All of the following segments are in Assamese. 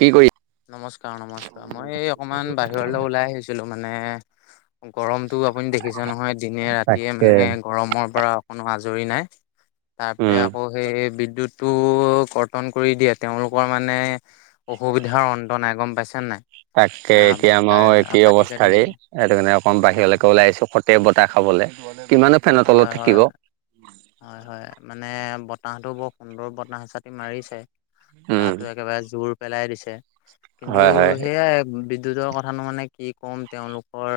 কি কৰি নমস্কাৰ, নমস্কাৰ। মই এই অকমান বাহিৰলৈ ওলাই আহিছিলোঁ মানে গৰমটো আপুনি দেখিছে নহয় দিনে ৰাতিয়ে তাকে মানে গৰমৰ পৰা অকনো আজৰি নাই, তাতে উম আকৌ সেই বিদ্যুৎ টো কৰ্তন কৰি দিয়ে, তেওঁলোকৰ মানে অসুবি দেহৰ অন্ত নাই। গ'ম পাইছে নে নাই? তাকে এতিয়া আমাৰো একেই কাটি কাটি অৱস্থা ৰে, দিয়ে সেইটো কাৰণে অকণমান অ বাহিৰলৈকে ওলাই আহিছোঁ। তে বতাহ খাবলৈ, কিমান নো ফেনৰ হয় তলত হয় থাকিব। হয়, হয়। মানে বতাহটো বৰ সুন্দৰ বতাহ এচাতি মাৰিছে। উম গাটো একেবাৰে জোৰ পেলাই দিছে। কিন্তু হয় হয় সেয়াই বিদ্যুতৰ ক কথানো মানে কি ক'ম তেওঁলোকৰ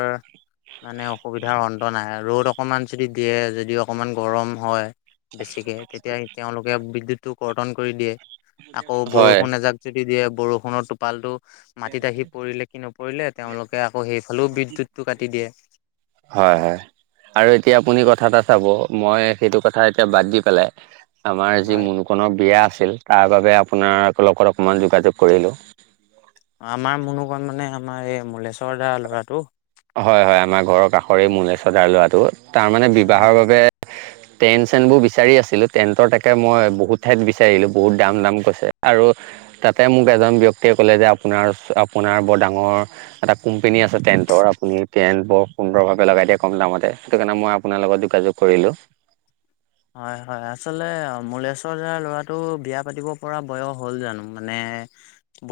মানে অসুবিধাৰ অন্ত নাই। ৰ'দ অকমান যদি দিয়ে, যদি অকমান গৰম হয়, বেছিকে। তেতিয়া তেওঁলোকে বিদ্যুৎটো কৰ্তন কৰি দিয়ে। আকৌ হয় বৰষুণ এজাক যদি দিয়ে, বৰষুণৰ টোপালটো মাটিত আহি পৰিলে কি নপৰিলে, তেওঁলোকে আকৌ সেইফালেও বিদ্যুৎটো কাটি দিয়ে। হয়, হয়, আৰু এতিয়া আপুনি কথা এটা চাব। মই সেইটো কথা এতিয়া বাদ দি পেলাই আমাৰ যি হয় মুনু কনৰ বিয়া আছিল তাৰ বাবে আপোনাৰ লগত অকমান যোগাযোগ কৰিলো। আমাৰ মুনুকণ মানে আমাৰ এই মলেশ্বৰ দাৰ ল'ৰাটো? হয়, হয়, আমাৰ ঘৰৰ কাষৰে মুলেশ্বৰ দাৰ ল'ৰাটো তাৰমানে হয় বিবাহৰ বাবে [inaudible] টেন্ট চেণ্ট বোৰ বিচাৰি আছিলোঁ, টেণ্টৰ তাকে মই বহুত ঠাইত বিচাৰিলোঁ বহুত দাম দাম কৈছে আৰু তাতে মোক এজন ব্যক্তিয়ে ক'লে যে, আপোনাৰ আপোনাৰ বৰ ডাঙৰ এটা কোম্পানী আছে টেন্টৰ। আপুনি টেণ্ট বৰ সুন্দৰভাৱে লগাই দিয়ে কম দামতে সেইটো কাৰণে, মই আপোনাৰ লগত যোগাযোগ কৰিলো। হয়, হয়, আচলতে মুলেশ্বৰ দাৰ ল'ৰাটো বিয়া পাতিব পৰা বয়স হ'ল জানো? মানে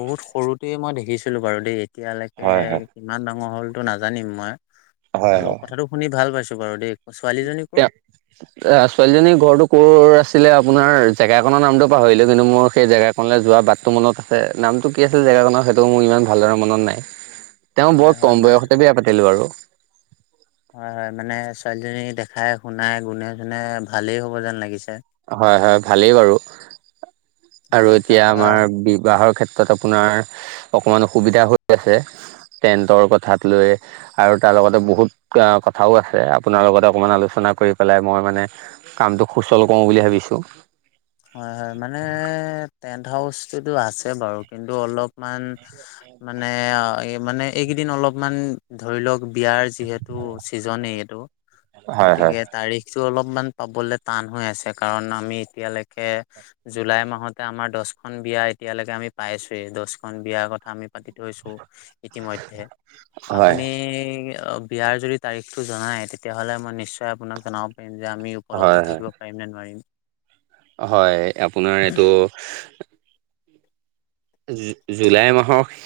বহুত সৰুটোৱে মই দেখিছিলো বাৰু দেই। এতিয়ালৈকে হয় হয় কিমান ডাঙৰ হ'লটো নাজানিম মই মই হয় বোলো হয়। কথাটো শুনি ভাল পাইছো বাৰু দেই, ছোৱালীজনী কৰ? [inaudible] অ', ছোৱালীজনীৰ ঘৰটো ক'ৰ আছিলে আপোনাৰ জেগাকনৰ নামতটো পাহৰিলো, কিন্তু মোৰ সেই জেগা কনলে যোৱা বাটটো মনত আছে নামটো কি আছিল জেগাকনৰ সেইটো মোৰ ইমান ভালদৰে মনত নাই। [inaudible] তেওঁ বৰ হয় কম মে বয়সতে বিয়া পাতিলো আৰু। হয়, হয়, মানে ছোৱালীজনী দেখাই শুনাই গুনে-চুনে ভালেই হ'ব যেন লাগিছে। হয়, হয়, ভালেই বাৰু। আৰু এতিয়া তাৰপৰা আমাৰ বিবাহৰ ক্ষেত্ৰত আপোনাৰ, অকমান অসুবিধা হৈ আছে। টেণ্টৰ কথাত লৈ। আৰু তাৰ লগতে বহুত কথাও আছে আপোনাৰ লগতে অকমান আলোচনা কৰি পেলাই মই মানে কামটো সুচল কৰোঁ বুলি ভাবিছোঁ। হয়, হয়, মানে টেন্ট হাউচটোতো আছে বাৰু কিন্তু অলপমান মানে মানে এইকেইদিন অলপমান ধৰি লওক বিয়াৰ যিহেতু ছিজনেই এইটো, হয় হয় গতিকে তাৰিখটো অলপমান পাবলে টান হৈ আছে কাৰণ, আমি এতিয়ালৈকে জুলাই মাহতে আমাৰ দহখন বিয়া এতিয়ালৈকে আমি পাইছোয়েই দহখন বিয়াৰ কথা আমি পাতি থৈছো। ইতিমধ্যে হয় আপুনি বিয়াৰ যদি তাৰিখটো জনাই তেতিয়াহ'লে মই নিশ্চয় আপোনাক জনাব পাৰিম যে আমি হয় উপলব্ধ হয় থাকিব পাৰিম নে নোৱাৰিম। হয়, আপোনাৰ এইটো জুলাই মাহৰ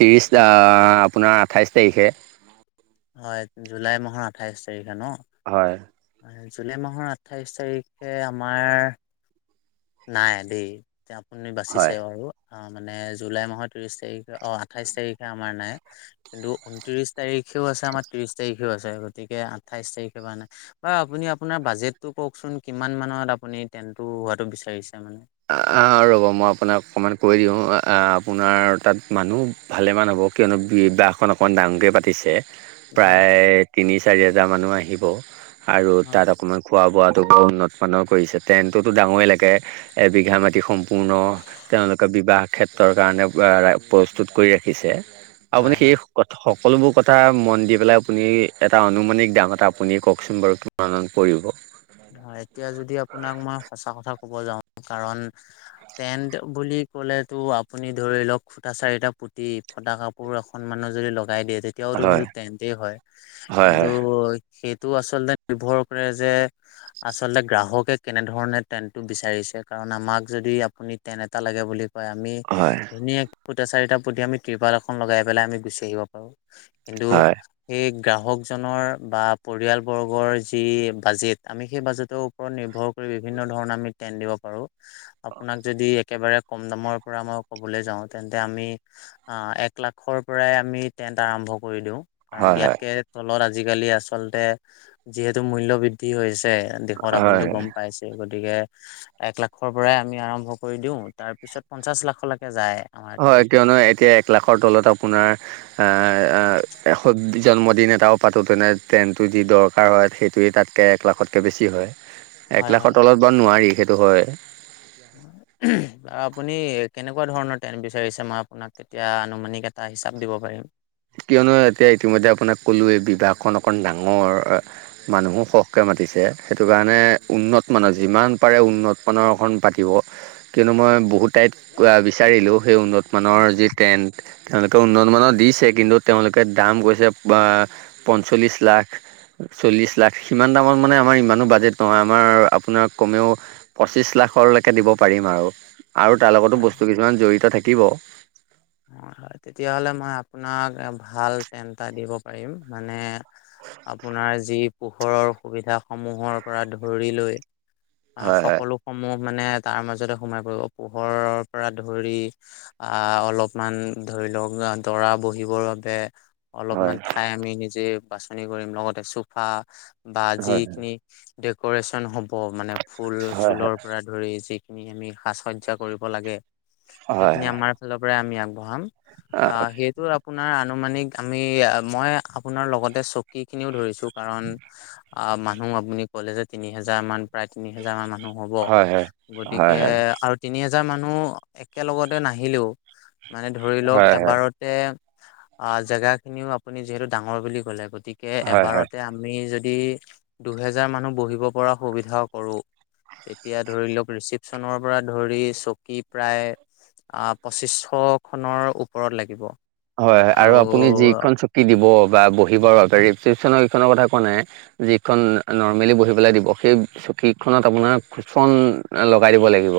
ত্ৰিছ আপোনাৰ আঠাইছ তাৰিখে। হয়, জুলাই মাহৰ আঠাইশ তাৰিখে ন'? হয়। জুলাই মাহৰ আঠাইছ তাৰিখে আমাৰ নাই দেই, এতিয়া আপুনি বাচিছে হয় আৰু। অ', মানে জুলাই মাহৰ ত্ৰিশ তাৰিখে, অ', আঠাইশ তাৰিখে আমাৰ নাই। কিন্তু ঊনত্ৰিশ তাৰিখেও আছে, আমাৰ ত্ৰিশ তাৰিখেও আছে, গতিকে আঠাইছ তাৰিখৰ পৰা নাই। বাৰু আপুনি আপোনাৰ বাজেটটো কওকচোন, কিমান মানত আপুনি টেন্টটো হোৱাটো বিচাৰিছে মানে? অ', ৰ'ব মই আপোনাক অকণমান কৈ দিওঁ, আপোনাৰ তাত মানুহ ভালেমান হ'ব, কিয়নো বিবাহখন অকণমান ডাঙৰকে পাতিছে। হয় প্ৰায় তিনি চাৰি হাজাৰ মানুহ আহিব, আৰু তাত হয় অকণমান খোৱা বোৱাটো বৰ উন্নতমানৰ কৰিছে, টেন্টটোতো ডাঙৰেই লাগে, এবিঘা মাটি সম্পূৰ্ণ তেওঁলোকে বিবাহ ক্ষেত্ৰৰ কাৰণে, প্ৰস্তুত কৰি ৰাখিছে, আপুনি হয় সেই হয় সকলোবোৰ কথা মন দি পেলাই আপুনি, এটা আনুমানিক দাম এটা আপুনি কওকচোন বাৰু? কিমান মান পৰিব? হয়, এতিয়া যদি আপোনাক মই সঁচা কথা কব যাওঁ, কাৰণ টেন্ট বুলি ক'লেটো, আপুনি ধৰি লওক ফুটা চাৰিটা পুতি, ফটা কাপোৰ এখন মানো যদি লগাই দিয়ে, তে তেতিয়াওতো হয় সেইটো টেণ্টেই হয়, হয় কিন্তু হয় সেইটো আচলতে নিৰ্ভৰ কৰে যে আচলতে গ্ৰাহকে কেনেধৰণে টেনটো বিচাৰিছে, কাৰণ, আমাক যদি আপুনি টেন্ত এটা লাগে বুলি কয়, আমি হয় ধুনীয়াকে খুটা চাৰিটা পুতি আমি ত্ৰিপাল এখন লগাই পেলাই, আমি গুচি আহিব পাৰো। কিন্তু, হয় এই গ্ৰাহকজনৰ, বা পৰিয়ালবৰ্গৰ যি বাজেট আমি সেই বাজেটৰ ওপৰত নিৰ্ভৰ কৰি, বিভিন্ন ধৰণৰ আমি টেন্ত দিব পাৰো। আপোনাক যদি একেবাৰে কম দামৰ পৰা মই ক'বলৈ যাওঁ, তেন্তে আমি আহ, এক লাখৰ পৰাই আমি টেন্ট আৰম্ভ কৰি দিওঁ। কাৰণ হয় ইয়াতকে তলত আজিকালি আচলতে, যিহেতু মূল্যবৃদ্ধি হৈছে। দেশত, হয় আপুনিতো হয় গম পাইছেই, গতিকে এক লাখৰ পৰাই আমি আৰম্ভ কৰি দিওঁ, তাৰপিছত পঞ্চাশ লাখলৈকে যায়। আমাৰ হয়, টেণ্ট কিয়নো এতিয়া এক লাখৰ তলত আপোনাৰ এ জন্মদিন এটাও পাতোতেনে ট্ৰেনটো যি দৰকাৰ হয়, সেইটোৱেই তাত কে এক লাখতকৈ বেছি হয়, হয় এক হয় লাখৰ তলত বাৰু নোৱাৰি, সেইটো হয়। হুহ। বাৰু আপুনি কেনেকুৱা ধৰণৰ টেণ্ট বিচাৰিছে? মই আপোনাক তেতিয়া আনুমানিক এটা হিচাপ দিব পাৰিম। কিয়নো এতিয়া ইতিমধ্যে আপোনাক ক'লোৱেই, বিবাহখন অকণমান ডাঙৰ। মানুহো সৰহকৈ মাতিছে, সেইটো কাৰণে উন্নত মানৰ, যিমান পাৰে উন্নত মানৰ অকমান পাতিব কিয়নো মই বহুত ঠাইত বিচাৰিলোঁ, সেই উন্নত মানৰ যি টেণ্ট, তেওঁলোকে উন্নতমানৰ দিছে কিন্তু তেওঁলোকে দাম কৈছে, পঞ্চল্লিছ লাখ চল্লিশ লাখ, সিমান দামত মানে আমাৰ ইমানো বাজেট নহয়, আমাৰ আপোনাৰ কমেও পঁচিশ লাখলৈকে দিব পাৰিম আৰু, আৰু তাৰ লগতো হয় বস্তু কিছুমান জড়িত থাকিব। হয় হয়, তেতিয়াহ'লে মই আপোনাক ভাল টেণ্ট এটা দিব পাৰিম, মানে আপোনাৰ যি পোহৰৰ সুবিধাসমূহৰ পৰা ধৰি লৈ অ', হয় সকলো সমূহ মানে তাৰ মাজতে সোমাই পৰিব, পোহৰৰ পৰা ধৰি, আহ অলপ মান ধৰি লওক, দৰা বহিবৰ বাবে, হয় অলপমান ঠাই আমি নিজে বাচনি কৰিম, লগতে চোফা বা হয় যিখিনি ডেকৰেচন হ'ব, মানে ফুল হয় চুলৰ পৰা, ধৰি যিখিনি আমি সাজ সজ্জা কৰিব লাগে, হয় সেইখিনি আমাৰ ফালৰ পৰাই আমি আগবঢ়াম। অ হয় সেইটো, আপোনাৰ আনুমানিক আমি, মই আপোনাৰ লগতে চকী খিনিও ধৰিছো। কাৰণ, অ মানুহ আপুনি কলে যে তিনি হেজাৰ মান প্ৰায় তিনি হেজাৰ মান মানুহ। নহ'ব, হয় হয় হয় হয় হয় গতিকে আৰু তিনি হোজাৰ মানুহ একেলগতে নাহিলেও, মানে ধৰি হয় হয় লওক হয় হয় এবাৰতে অ জেগা খিনিও আপুনি যিহেতু ডাঙৰ বুলি ক'লে। গতিকে, কে হয় হয় এবাৰতে আমি যদি দুহেজাৰ মানুহ বহিব পৰা সুবিধাও কৰো তেতিয়া ধৰি লওক ৰিচিপচনৰ পৰা ধৰি চকী প্ৰায় আহ পঁচিছশ খনৰ ওপৰত লাগিব। হয় হয় আৰু আপুনি যিখন চুকি দিব বা বহিবৰ বাবে ৰিচিপচনৰ এইখনৰ কথা কোৱা নাই যিখন নৰ্মেলি বহি পেলাই দিব সেই চকীখনত আপোনাৰ কুচন লগাই দিব লাগিব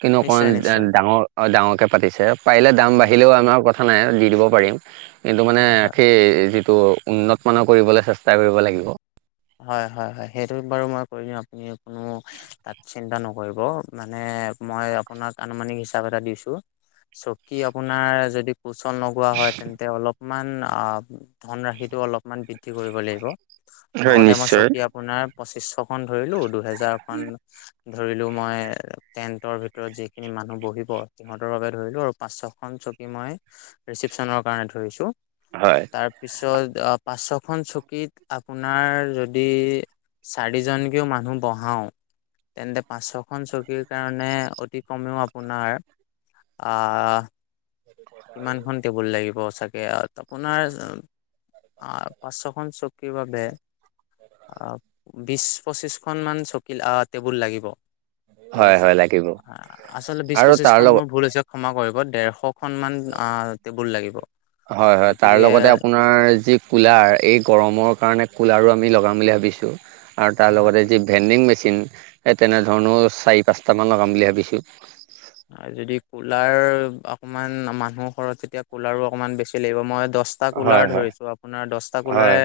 কিন্তু অকণমান নিশ্চয় নিশ্চয় ডাঙৰ ডাঙৰকৈ পাতিছে পাৰিলে হয় দাম হয় বাঢ়িলেও আমাৰ কথা নাই। দিব পাৰিম কিন্তু মানে হয় সেই যিটো উন্নত মমানৰ কৰিবলৈ চেষ্টা কৰিব লাগিব হয় হয় হয় সেইটো বাৰু মই কৰি দিওঁ আপুনি কোনো তাত চিন্তা নক মানে মই আপোনাক আনুমানিক হিচাপ এটা দিছো। চকী আপোনাৰ যদি কোচন লগোৱা হয়। তেন্তে অলপমান অ, ধনৰাশিতটো অলপমান বৃদ্ধি কৰিব লাগিব। হয় লগতে মই নিশ্চয় চকী আপোনাৰ পঁচিশশখনন ধৰিলো, দুহেজাৰ খন ধৰিলো, মই টেন্টৰ ভিতৰত যিখিনি মানুহ বহিব সিহঁতৰ বাবে ধৰিলো আৰু, পাঁচশখন চকী মই ৰিচিপশ্যনৰ কাৰণে ধৰিছোঁ। হয়। তাৰপিছত আ পাঁচখন চকীত, আ আপোনাৰ যদি চাৰিজনকেও মানুহ বহাওঁ, তেন্তে, পাঁচশখন চকীৰ কাৰণে অতি কমেও আপোনাৰ। আ আ। তাকে, আৰু আপোনাৰ পাঁচশখন চকীৰ বাবে, আ বিশ পঁচিশখন মান চকী আহ টেবুল লাগিব। ঠিক হয় আছে, হয় লাগিব আচলতে বিশ আৰু তাৰ পঁচিশখন লগত মোৰ ভুল হৈছে ক্ষমা কৰিব। ডেৰশ মান আ টেবুল লাগিব। হয় হয়, তাৰ গতিকে লগতে আপোন নাৰ যি কুলাৰ, এই গৰমৰ কাৰণে কুলাৰো আমি লগাম বুলি ভাবিছোঁ। আৰু তাৰ লগতে যি ভেণ্ডিং মেচিন, সেই তেনেধৰণৰ চাৰি পাঁচটামান লগাম বুলি ভাবিছোঁ। আৰু যদি কুলাৰ অকণমান মানুহৰ ঘৰত তেতিয়া কুলাৰো অকণমান বেছি লাগিব। মই দহ টা হয় কুলাৰ হয় ধৰিছো, আপোনাৰ দহটা কুলাৰে হয়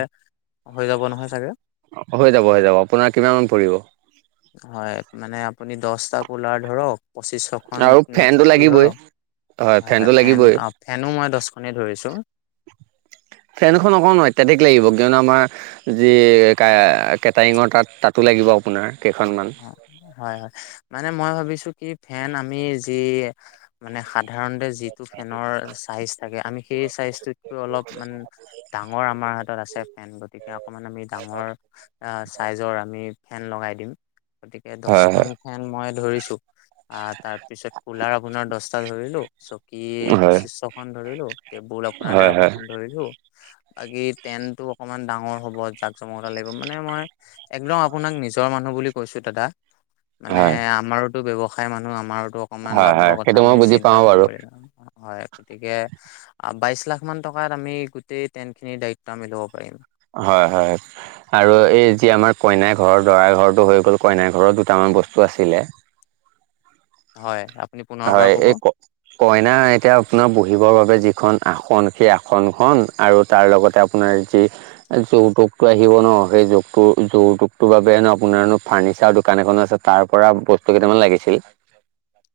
হৈ যাব নহয় চাগে? অ হৈ যাব হৈ যাব। আপোনাৰ কিমান মান পৰিব? হয় মানে আপুনি দহটা কোলাৰ ধৰক। পঁচিছশখন আৰু ফেনটো চকী লাগিবই। ধৰক, হয় ফেনটো হয় ফেন লাগিবই আ ফেনো মই দহখনেই ধৰিছোঁ। ফেনখন অকণমান অত্যাধিক লাগিব। কিয়নো আমাৰ, যি কে কেটাৰিঙৰ তাত তাতো লাগিব আপোনাৰ কেইখনমান। হয় হয়, মানে মই ভাবিছো কি ফেন আমি যি মানে, সাধাৰণতে যিটো ফেনৰ চাইজ থাকে, আমি সেই চাইজটো। অলপ মান ডাঙৰ আমাৰ হাতত আছে ফেন। গতিকে অকমান আমি ডাঙৰ, অ চাইজৰ আমি ফেন লগাই দিম গতিকে হয় দছখন হয় ফেন মই ধৰিছো। আহ তাৰ পিছত কুলাৰ আপোনাৰ দছটা ধৰিলো চকী হয় পঁচিছশখন ধৰিলো। টেবুল আপোনাৰ হয় হয় দেৰশখন ধৰিলো। বাকী টেন্টটো অকমান ডাঙৰ হ'ব জাক জমকতটা লাগিব মানে মই একদম আপোনাক নিজৰ মানুহ বুলি কৈছো দাদা মানে হয় আমাৰোতো ব্যৱসায় মানুহ আমাৰোত অকনমান হয় লাভৰ হয় কথা সেইটো আমি মই বুজি চিন্তা পাওঁ বাৰু কৰিব লাগিব। হয় গতিকে আ বাইশ লাখ মান টকাত আমি গোটেই টেন্টখিনিৰ দায়িত্ব আমি ল'ব পাৰিম। হয় হয়। আৰু এই যি আমাৰ কইনাৰ ঘৰ দৰাৰ ঘৰটো হৈ গ'ল কইনাৰ ঘৰত দুটামান বস্তু আছিলে। হয়, আপুনি পো হয়, এই ক কইনা এতিয়া আপোনাৰ বহিবৰ বাবে যিখন আসন, সেই আসনখন আৰু তাৰ লগতে আপ পোনাৰ যি এ যৌতুকটো আহিব ন সেই যৌকটো যৌতুকটোৰ বাবে ন আপোনাৰনো ফাৰ্নিচাৰ দোকান এখনো আছে তাৰ পৰা বস্তু কেইটামান লাগিছিল।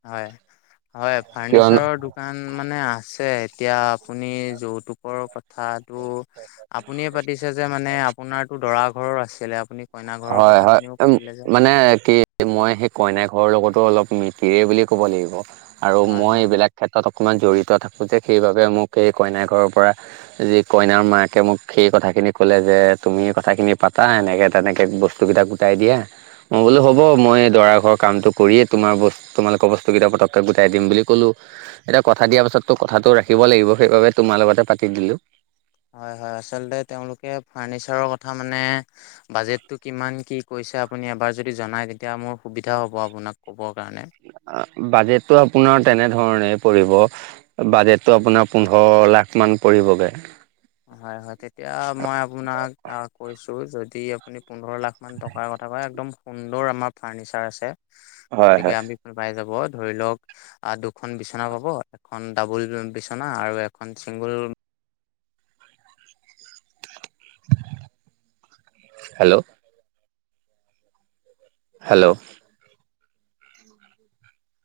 হয় হয় কিয়নো ফাৰ্নিচাৰৰ দোক কান মানে আছে এতিয়া আপুনি যৌতুকৰ কথাটো আপুনিয়ে পাতিছে যে মানে আপোনাৰতো দৰা ঘৰৰ আছিলে আপুনি কইনা ঘৰৰ কথাখিনিও পাতিলে যে‌। নে কি মই সেই কইনা ঘৰৰ লগতো অলপ মিতিৰে বুলি ক'ব লাগিব আৰু হয় মই হয় এইবিলাক ক্ষেত্ৰত অকণমান জড়িত থাকোঁ যে সেইবাবে মোক এই কইনা ঘৰৰ পৰা যি কইনাৰ মাক কে মোক সেই কথাখিনি কলে যে তুমিয়ে কথাখিনি পাতা এনেকে তেনেকে বস্তু কেইটা গোটাই দিয়া। মই বোলো হ'ব হয় মই দৰা ঘৰৰ কামটো কৰিয়েই তোমাৰ বস্তু তোমালোকৰ বস্তুকেইটা পককৈ গোটাই দিম বুলি ক'লোঁ এতিয়া কথা হয়। দিয়াৰ পাছত তো কথাটো ৰাখিব লাগিব সেইবাবে তোমাৰ লগতে পাতি দিলো। হয় হয় আচলতে তেওঁলোকে ফাৰ্নিচাৰৰ কথা মানে বাজেটটো কিমান কি কৈছে আপুনি এবাৰ যদি জনায় তেতিয়া মোৰ সুবিধা হ'ব আপোনাক ক'বৰ কাৰণে। বাজেটটো আপোনাৰ তেনেধৰণে পৰিব বাজেটটো আপোনাৰ পোন্ধৰ লাখমান পৰিবগে। হয় হয় তেতিয়া মই আপোনাক কৈছো যদি আপুনি পোন্ধৰ লাখমান টকাৰ কথা কয় একদম সুন্দৰ আমাৰ ফাৰ্নিচাৰ আছে হয় হয়। গতিকে [unintelligible] পাই যাব ধৰি লওঁক আ দুখন বিচনা পাব এখন ডাবুল বিচনা আৰু এখন চিংগুল হেল্ল' হেল্ল'